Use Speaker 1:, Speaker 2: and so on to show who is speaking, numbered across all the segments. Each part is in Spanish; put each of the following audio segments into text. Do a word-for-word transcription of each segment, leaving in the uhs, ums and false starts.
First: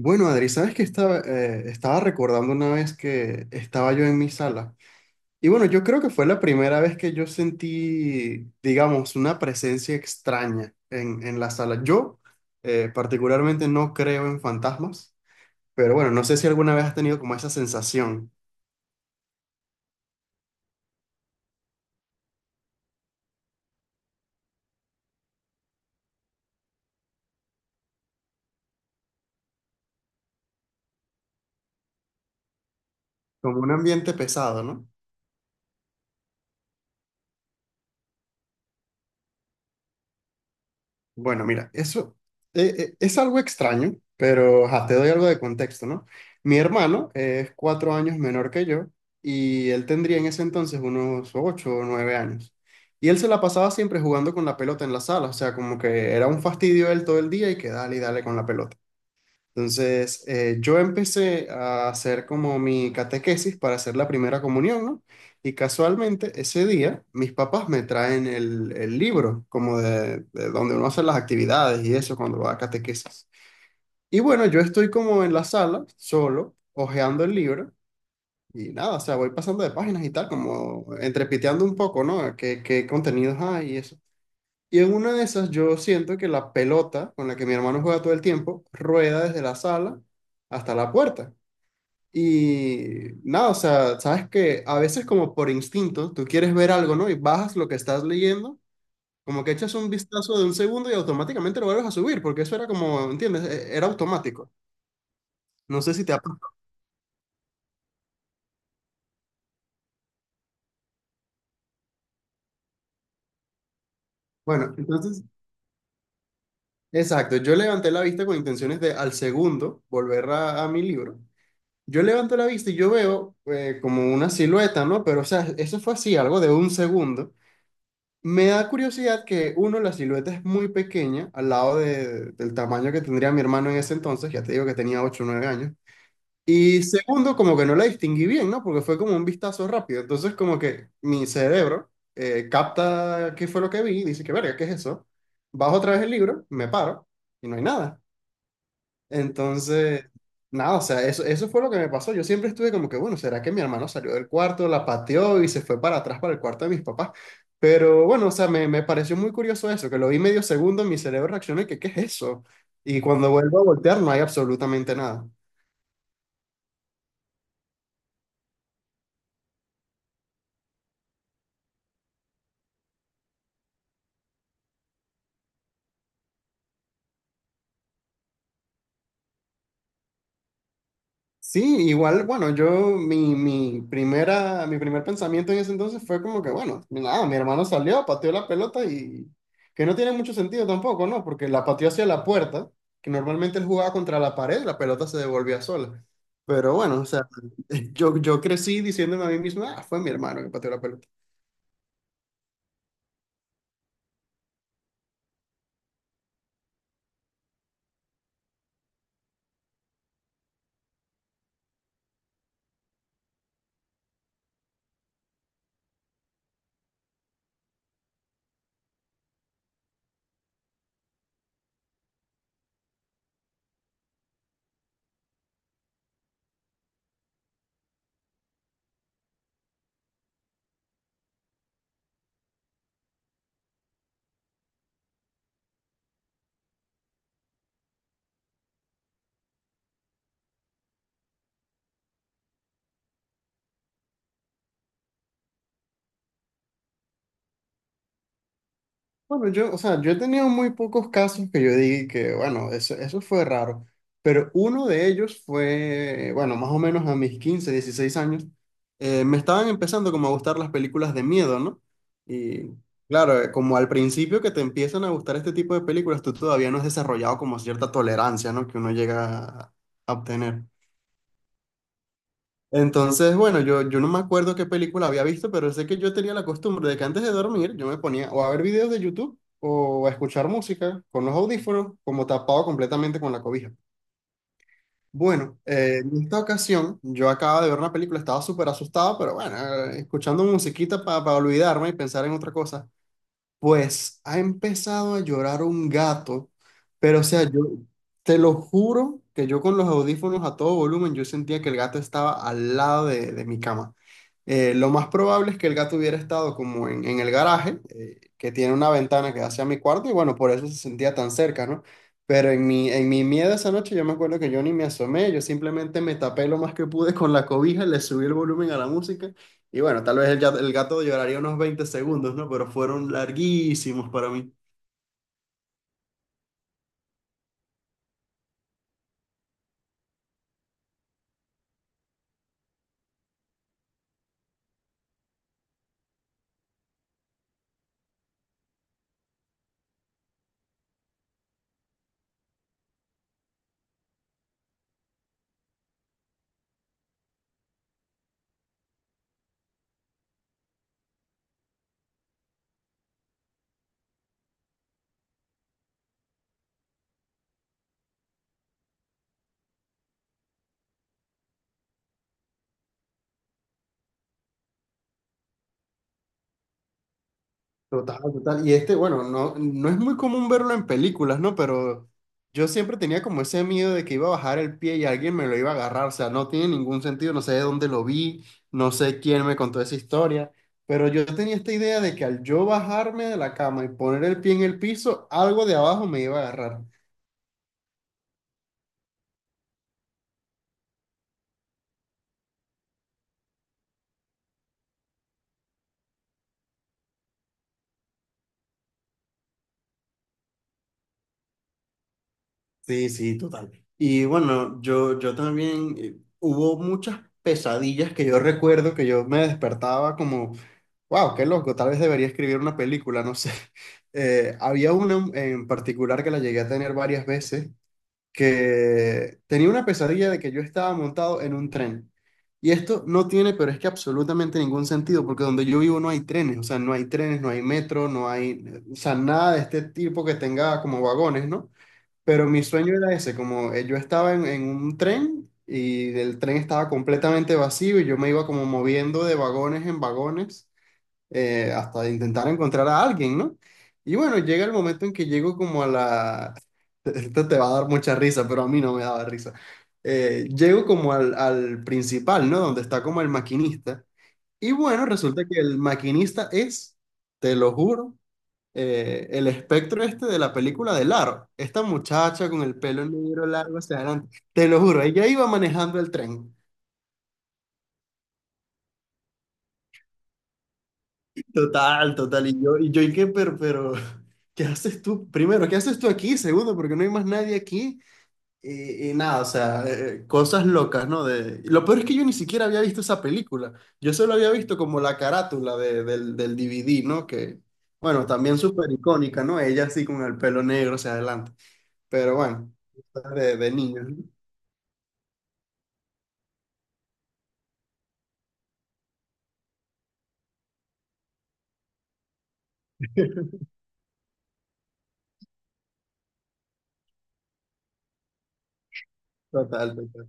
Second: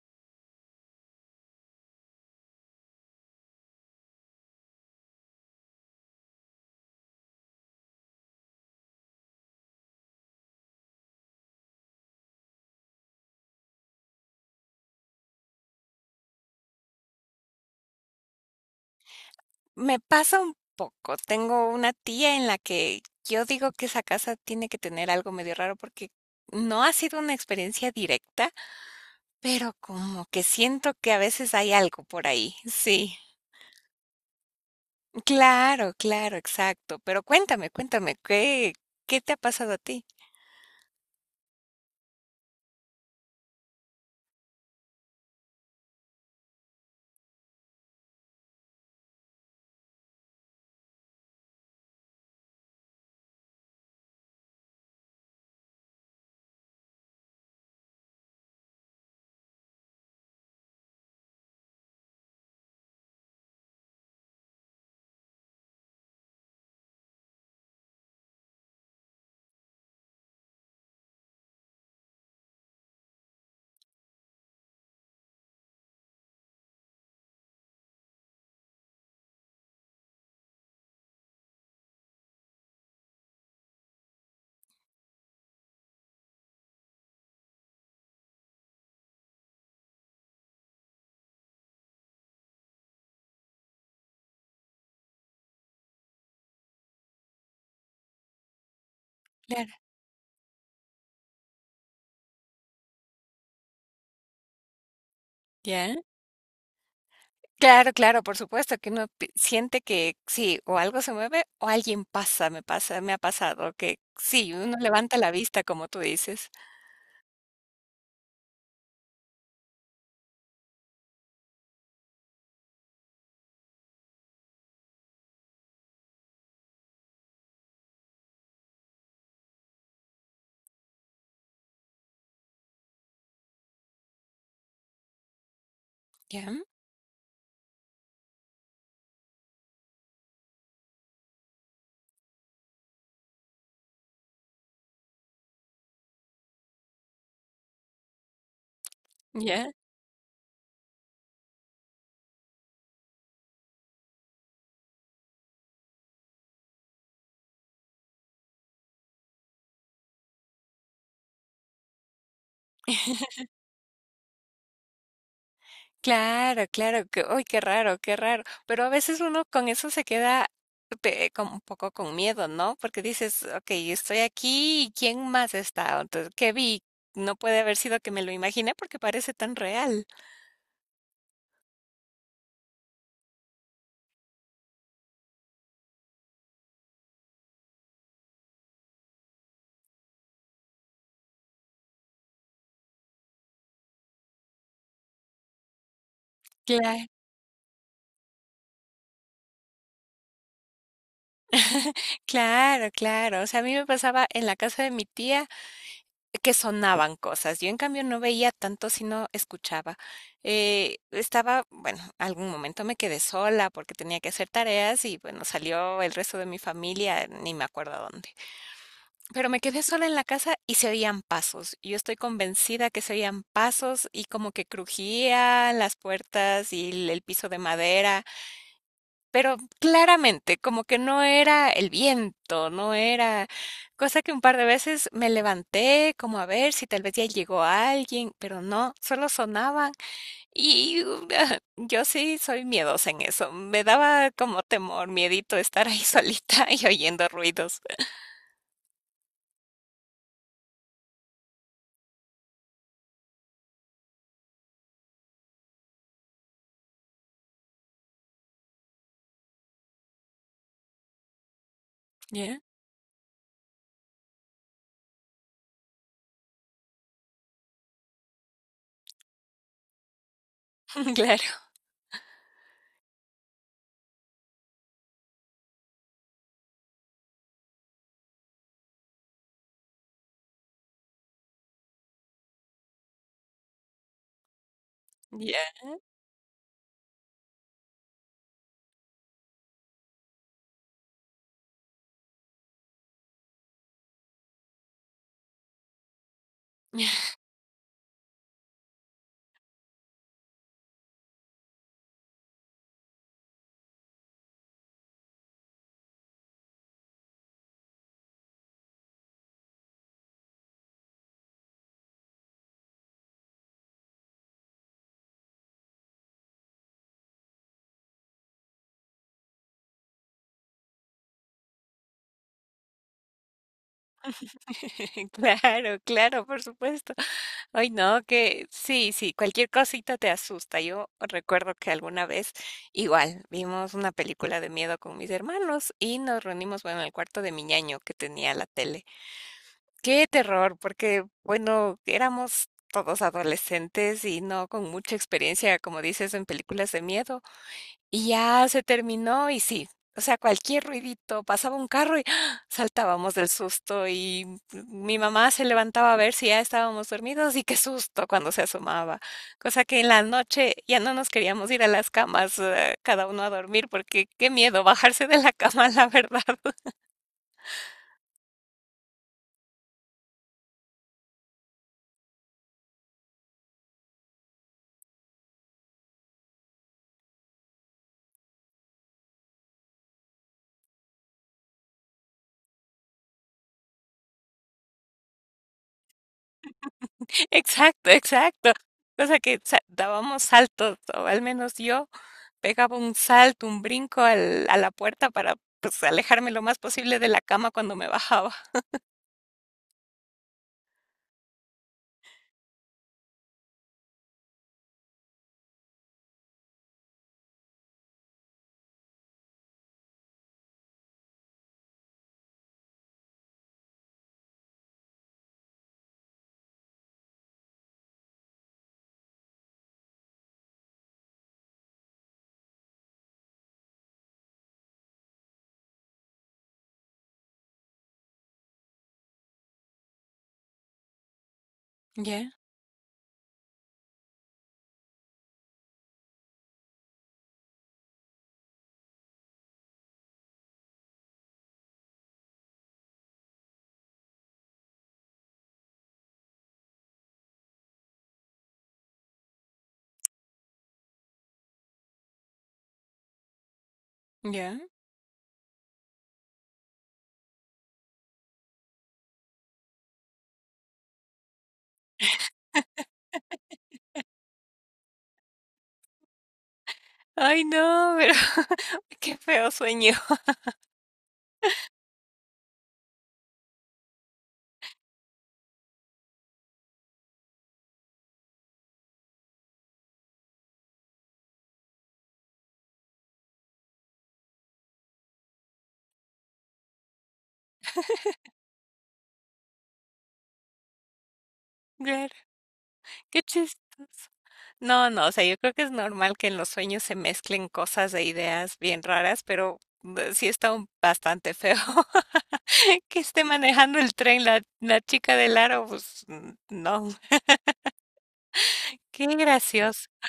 Speaker 1: Bueno, Adri, sabes que estaba, eh, estaba recordando una vez que estaba yo en mi sala. Y bueno, yo creo que fue la primera vez que yo sentí, digamos, una presencia extraña en, en la sala. Yo eh, particularmente no creo en fantasmas, pero bueno, no sé si alguna vez has tenido como esa sensación,
Speaker 2: Me pasa un poco. Tengo una tía en la que yo digo que esa casa tiene que tener algo medio raro porque no ha sido una experiencia directa, pero como que siento que a veces hay algo por ahí. Sí.
Speaker 1: como un ambiente pesado, ¿no?
Speaker 2: Claro, claro, exacto. Pero cuéntame, cuéntame, ¿qué, qué te ha pasado a ti?
Speaker 1: Bueno, mira, eso eh, eh, es algo extraño, pero ajá, te doy algo de contexto, ¿no? Mi hermano es cuatro años menor que yo y él tendría en ese entonces unos ocho o nueve años. Y él se la pasaba siempre jugando con la pelota en la sala, o sea, como que era un fastidio él todo el día y que dale y dale con la pelota. Entonces, eh, yo empecé a hacer como mi catequesis para hacer la primera comunión, ¿no? Y casualmente ese día mis papás me traen el, el libro, como de, de donde uno hace las actividades y eso cuando va a catequesis. Y bueno, yo estoy como en la sala, solo, hojeando el libro y nada, o sea, voy pasando de páginas y tal, como entrepiteando un poco, ¿no? ¿Qué, qué contenidos hay y eso? Y en una de esas yo siento que la pelota con la que mi hermano juega todo el tiempo rueda desde la sala hasta la puerta. Y nada, o sea, sabes que a veces como por instinto tú quieres ver algo, ¿no? Y bajas lo que estás leyendo, como que
Speaker 2: Claro.
Speaker 1: echas un vistazo de un segundo y automáticamente lo vuelves a subir, porque eso era como, ¿entiendes? E- Era automático. No
Speaker 2: ¿Ya?
Speaker 1: sé si te ha pasado.
Speaker 2: Claro, claro, por supuesto que uno pi- siente que sí, o algo se mueve o alguien pasa, me pasa, me ha pasado que sí,
Speaker 1: Bueno,
Speaker 2: uno levanta
Speaker 1: entonces,
Speaker 2: la vista, como tú dices.
Speaker 1: exacto, yo levanté la vista con intenciones de al segundo volver a a mi libro. Yo levanto la vista y yo veo eh, como una silueta, ¿no? Pero, o sea, eso fue así, algo de un segundo. Me da curiosidad que, uno, la silueta es muy pequeña al lado de- del tamaño que tendría mi hermano en ese entonces, ya te digo que tenía ocho o nueve años.
Speaker 2: Ya,
Speaker 1: Y segundo, como que no la distinguí bien, ¿no? Porque fue como un vistazo rápido. Entonces, como que mi cerebro eh, capta qué fue lo que vi y dice que, verga, ¿qué es eso? Bajo otra vez el libro, me paro y no hay nada.
Speaker 2: ya.
Speaker 1: Entonces, nada, o sea, eso, eso fue lo que me pasó. Yo siempre estuve como que, bueno, ¿será que mi hermano salió del cuarto, la pateó y se fue para atrás para el cuarto de mis papás? Pero bueno, o sea, me, me pareció muy curioso eso, que lo vi medio segundo, mi cerebro reaccionó y que, ¿qué es eso? Y cuando vuelvo a voltear no hay absolutamente nada.
Speaker 2: Claro, claro, que, uy, qué raro, qué raro. Pero a veces uno con eso se queda pe- como un poco con miedo, ¿no? Porque dices, ok, estoy aquí y ¿quién más está? Entonces, ¿qué vi? No puede haber sido que me lo imaginé porque parece tan real.
Speaker 1: Sí, igual, bueno, yo, mi, mi primera, mi primer pensamiento en ese entonces fue como que, bueno, nada, mi hermano salió, pateó la pelota y que no tiene mucho sentido tampoco, ¿no? Porque la pateó hacia la puerta, que normalmente él jugaba contra la pared, la pelota se devolvía sola. Pero bueno,
Speaker 2: Claro,
Speaker 1: o sea, yo, yo crecí diciéndome a mí mismo, ah, fue mi hermano que pateó la pelota.
Speaker 2: claro, claro. O sea, a mí me pasaba en la casa de mi tía. Que sonaban cosas. Yo, en cambio, no veía tanto, sino escuchaba. Eh, estaba, bueno, algún momento me quedé sola porque tenía que hacer tareas y, bueno, salió el resto de mi familia, ni me acuerdo a dónde. Pero me quedé sola en la casa y se oían pasos. Yo estoy convencida que se oían pasos y como que crujían las puertas y el el piso de madera. Pero claramente, como que no era el viento, no era cosa que un par de veces me levanté como a ver si tal vez ya llegó alguien, pero no, solo sonaban y uh, yo sí soy miedosa en eso, me daba como temor, miedito estar ahí solita y oyendo ruidos.
Speaker 1: Bueno, yo, o sea, yo he tenido muy pocos casos que yo diga que, bueno, eso, eso fue raro, pero uno de ellos fue, bueno, más o menos a mis quince, dieciséis años, eh, me estaban empezando como a gustar las películas de miedo, ¿no?
Speaker 2: Ya,
Speaker 1: Y claro, eh, como al principio que te empiezan a gustar este tipo de películas, tú todavía no has desarrollado como cierta tolerancia, ¿no? Que uno llega a a obtener.
Speaker 2: claro,
Speaker 1: Entonces, bueno, yo, yo no me acuerdo qué película había visto, pero sé que yo tenía la costumbre de que antes de dormir yo me ponía o a ver videos de YouTube o a escuchar música con los audífonos, como tapado completamente con la cobija.
Speaker 2: ya.
Speaker 1: Bueno, eh, en esta ocasión yo acababa de ver una película, estaba súper asustado, pero bueno, eh, escuchando musiquita para olvidarme y pensar en otra cosa. Pues ha empezado a llorar un gato, pero o sea, yo te lo juro que yo con los audífonos a todo volumen, yo sentía que el gato estaba al lado de, de mi cama. Eh, lo más probable es que el gato hubiera estado como en, en el garaje, eh, que tiene una ventana que da hacia mi cuarto, y bueno, por eso se sentía tan cerca, ¿no? Pero en mi, en mi miedo esa noche yo me acuerdo que yo ni me asomé, yo simplemente me tapé lo más que pude con la cobija, le subí el volumen a la música y bueno, tal vez el, ya- el gato lloraría unos veinte segundos, ¿no? Pero fueron larguísimos para mí.
Speaker 2: Claro, claro, por supuesto. Ay, no, que sí, sí, cualquier cosita te asusta. Yo recuerdo que alguna vez igual vimos una película de miedo con mis hermanos y nos reunimos, bueno, en el cuarto de mi ñaño que tenía la tele. Qué terror, porque, bueno, éramos todos adolescentes y no con mucha experiencia, como dices, en películas de miedo. Y ya se terminó y sí, o sea, cualquier ruidito, pasaba un carro y ¡ah! Saltábamos del susto y mi mamá se levantaba a ver si ya estábamos dormidos y qué susto cuando se asomaba. Cosa que en la noche ya no nos queríamos ir a las camas, eh, cada uno a dormir porque qué miedo bajarse de la cama, la verdad.
Speaker 1: Total, total. Y este, bueno, no, no es muy común verlo en películas, ¿no? Pero yo siempre tenía como ese miedo de que iba a bajar el pie y alguien me lo iba a agarrar. O sea, no tiene ningún sentido, no sé de dónde lo vi, no sé quién me contó esa historia. Pero yo tenía esta idea de que al yo bajarme de la cama y poner el pie en el piso, algo de abajo me iba a agarrar.
Speaker 2: Exacto, exacto. Cosa que sa- dábamos saltos, o al menos yo pegaba un salto, un brinco al- a la puerta para pues, alejarme lo más posible de la cama cuando me bajaba.
Speaker 1: Sí, sí, total. Y bueno, yo, yo también eh, hubo muchas pesadillas que yo recuerdo que yo me despertaba como, wow, qué loco, tal vez debería escribir una película, no sé. Eh, había una en particular que la llegué a tener varias veces, que tenía una pesadilla de que yo estaba montado en un tren. Y esto no tiene, pero es que absolutamente ningún sentido, porque donde yo vivo no hay trenes, o sea, no hay trenes, no hay metro, no hay, eh, o sea, nada de este tipo que tenga como vagones, ¿no? Pero
Speaker 2: Ya,
Speaker 1: mi sueño era ese, como eh, yo estaba en, en un tren y el tren estaba completamente vacío y yo me iba como moviendo de vagones en vagones eh, hasta intentar encontrar a alguien, ¿no? Y bueno, llega el momento en que llego como a la... Esto te va a dar mucha risa, pero a mí no me daba risa. Eh, llego como al, al principal, ¿no? Donde está como el maquinista. Y
Speaker 2: ya.
Speaker 1: bueno, resulta que el maquinista es, te lo juro, eh, el espectro este de la película de Laro. Esta muchacha con el pelo negro largo hacia adelante. Te lo juro, ella iba manejando el tren.
Speaker 2: Ay, no, pero qué feo sueño.
Speaker 1: Total, total. Y yo, y yo, ¿y qué? Pero, pero, ¿qué haces tú? Primero, ¿qué haces tú aquí? Segundo, porque no hay más nadie aquí. Y, y nada, o sea, eh, eh, cosas locas, ¿no? De, y lo peor es que yo ni siquiera había visto esa película. Yo solo había visto como la carátula de- del, del D V D, ¿no? Que, bueno, también súper icónica, ¿no? Ella así con el pelo negro hacia adelante.
Speaker 2: Claro,
Speaker 1: Pero bueno,
Speaker 2: qué
Speaker 1: de, de
Speaker 2: chistoso.
Speaker 1: niños, ¿no?
Speaker 2: No, no, o sea, yo creo que es normal que en los sueños se mezclen cosas e ideas bien raras, pero eh, sí está un- bastante feo que esté manejando el tren la, la chica del aro, pues mm, no, qué
Speaker 1: Total,
Speaker 2: gracioso.
Speaker 1: total.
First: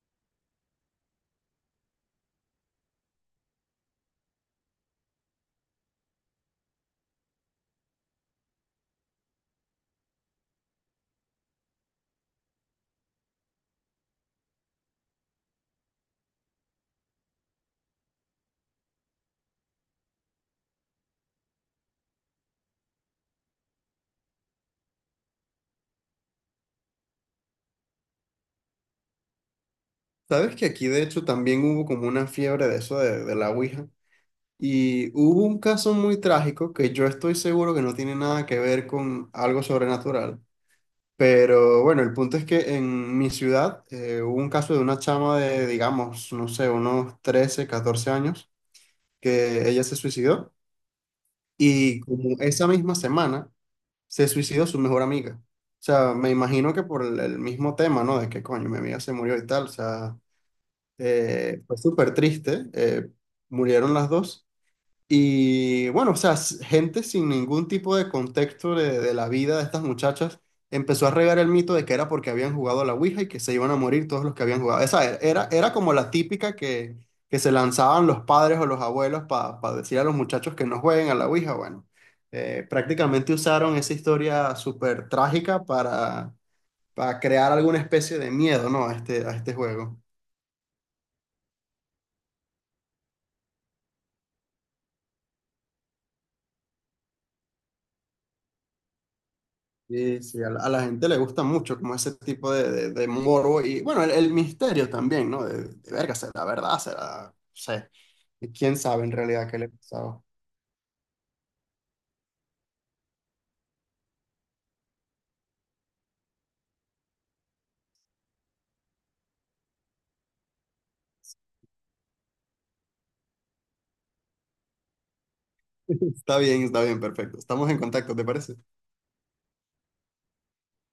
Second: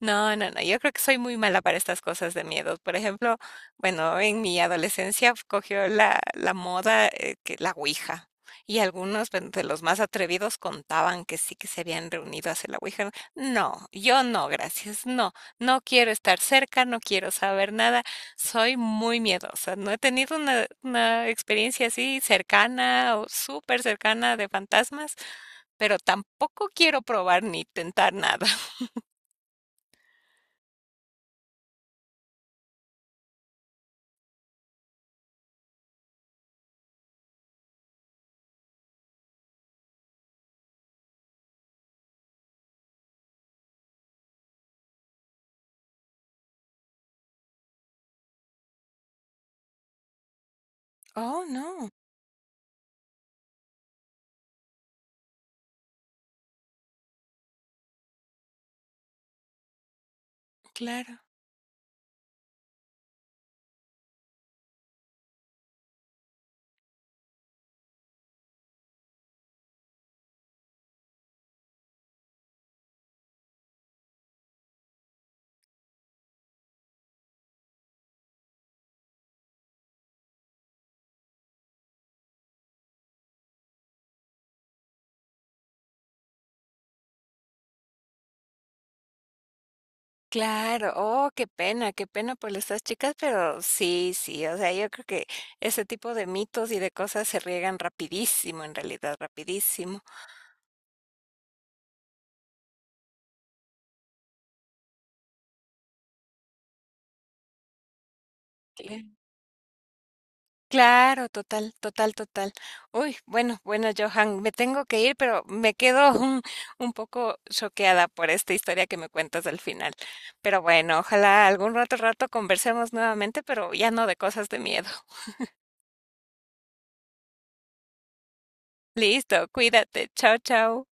Speaker 2: No, no, no, yo creo que soy muy mala para estas cosas de miedos. Por ejemplo, bueno, en mi adolescencia cogió la, la moda, eh, que la ouija. Y algunos pues, de los más atrevidos contaban que sí que se habían reunido a hacer la ouija. No, no, yo no, gracias. No, no quiero estar cerca, no quiero saber nada. Soy muy miedosa. No he tenido una, una experiencia así cercana o súper cercana de fantasmas, pero tampoco quiero probar ni tentar nada.
Speaker 1: ¿Sabes que aquí de hecho también hubo como una fiebre de eso de, de la Ouija? Y hubo un caso muy trágico que yo estoy seguro que no tiene nada que ver con algo sobrenatural. Pero bueno, el punto es que en mi ciudad eh, hubo un caso de una chama de, digamos, no sé, unos trece catorce años, que ella se suicidó.
Speaker 2: Oh, no.
Speaker 1: Y como esa misma semana se suicidó su mejor amiga. O sea, me imagino que por el, el mismo tema, ¿no? De que coño, mi amiga se murió y tal. O sea,
Speaker 2: Claro,
Speaker 1: eh, fue súper triste. Eh, murieron las dos. Y bueno, o sea, s- gente sin ningún tipo de contexto de, de la vida de estas muchachas empezó a regar el mito de que era porque habían jugado a la Ouija y que se iban a morir todos los que habían jugado. Esa era, era, era como la típica que, que se lanzaban los padres o los abuelos para decir a los muchachos que no jueguen a la Ouija. Bueno, eh, prácticamente usaron esa historia súper trágica para, para crear alguna especie de miedo, ¿no? A este, a este juego.
Speaker 2: claro. Oh, qué pena, qué pena por estas chicas, pero sí, sí, o sea, yo creo que ese tipo de mitos y de cosas se riegan rapidísimo, en realidad, rapidísimo.
Speaker 1: Sí, sí, a la, a la gente le gusta mucho como ese tipo de, de, de morbo y bueno, el, el misterio también, ¿no? De, de verga, será verdad, será, no sé, quién
Speaker 2: Cla-
Speaker 1: sabe en realidad qué le pasaba.
Speaker 2: Claro, total, total, total. Uy, bueno, bueno, Johan, me tengo que ir, pero me quedo un, un poco choqueada por esta historia que me cuentas al final. Pero bueno, ojalá algún rato, rato conversemos nuevamente, pero ya no de cosas de miedo.
Speaker 1: Está bien, está bien, perfecto. Estamos en contacto, ¿te parece?
Speaker 2: Listo, cuídate. Chao, chao.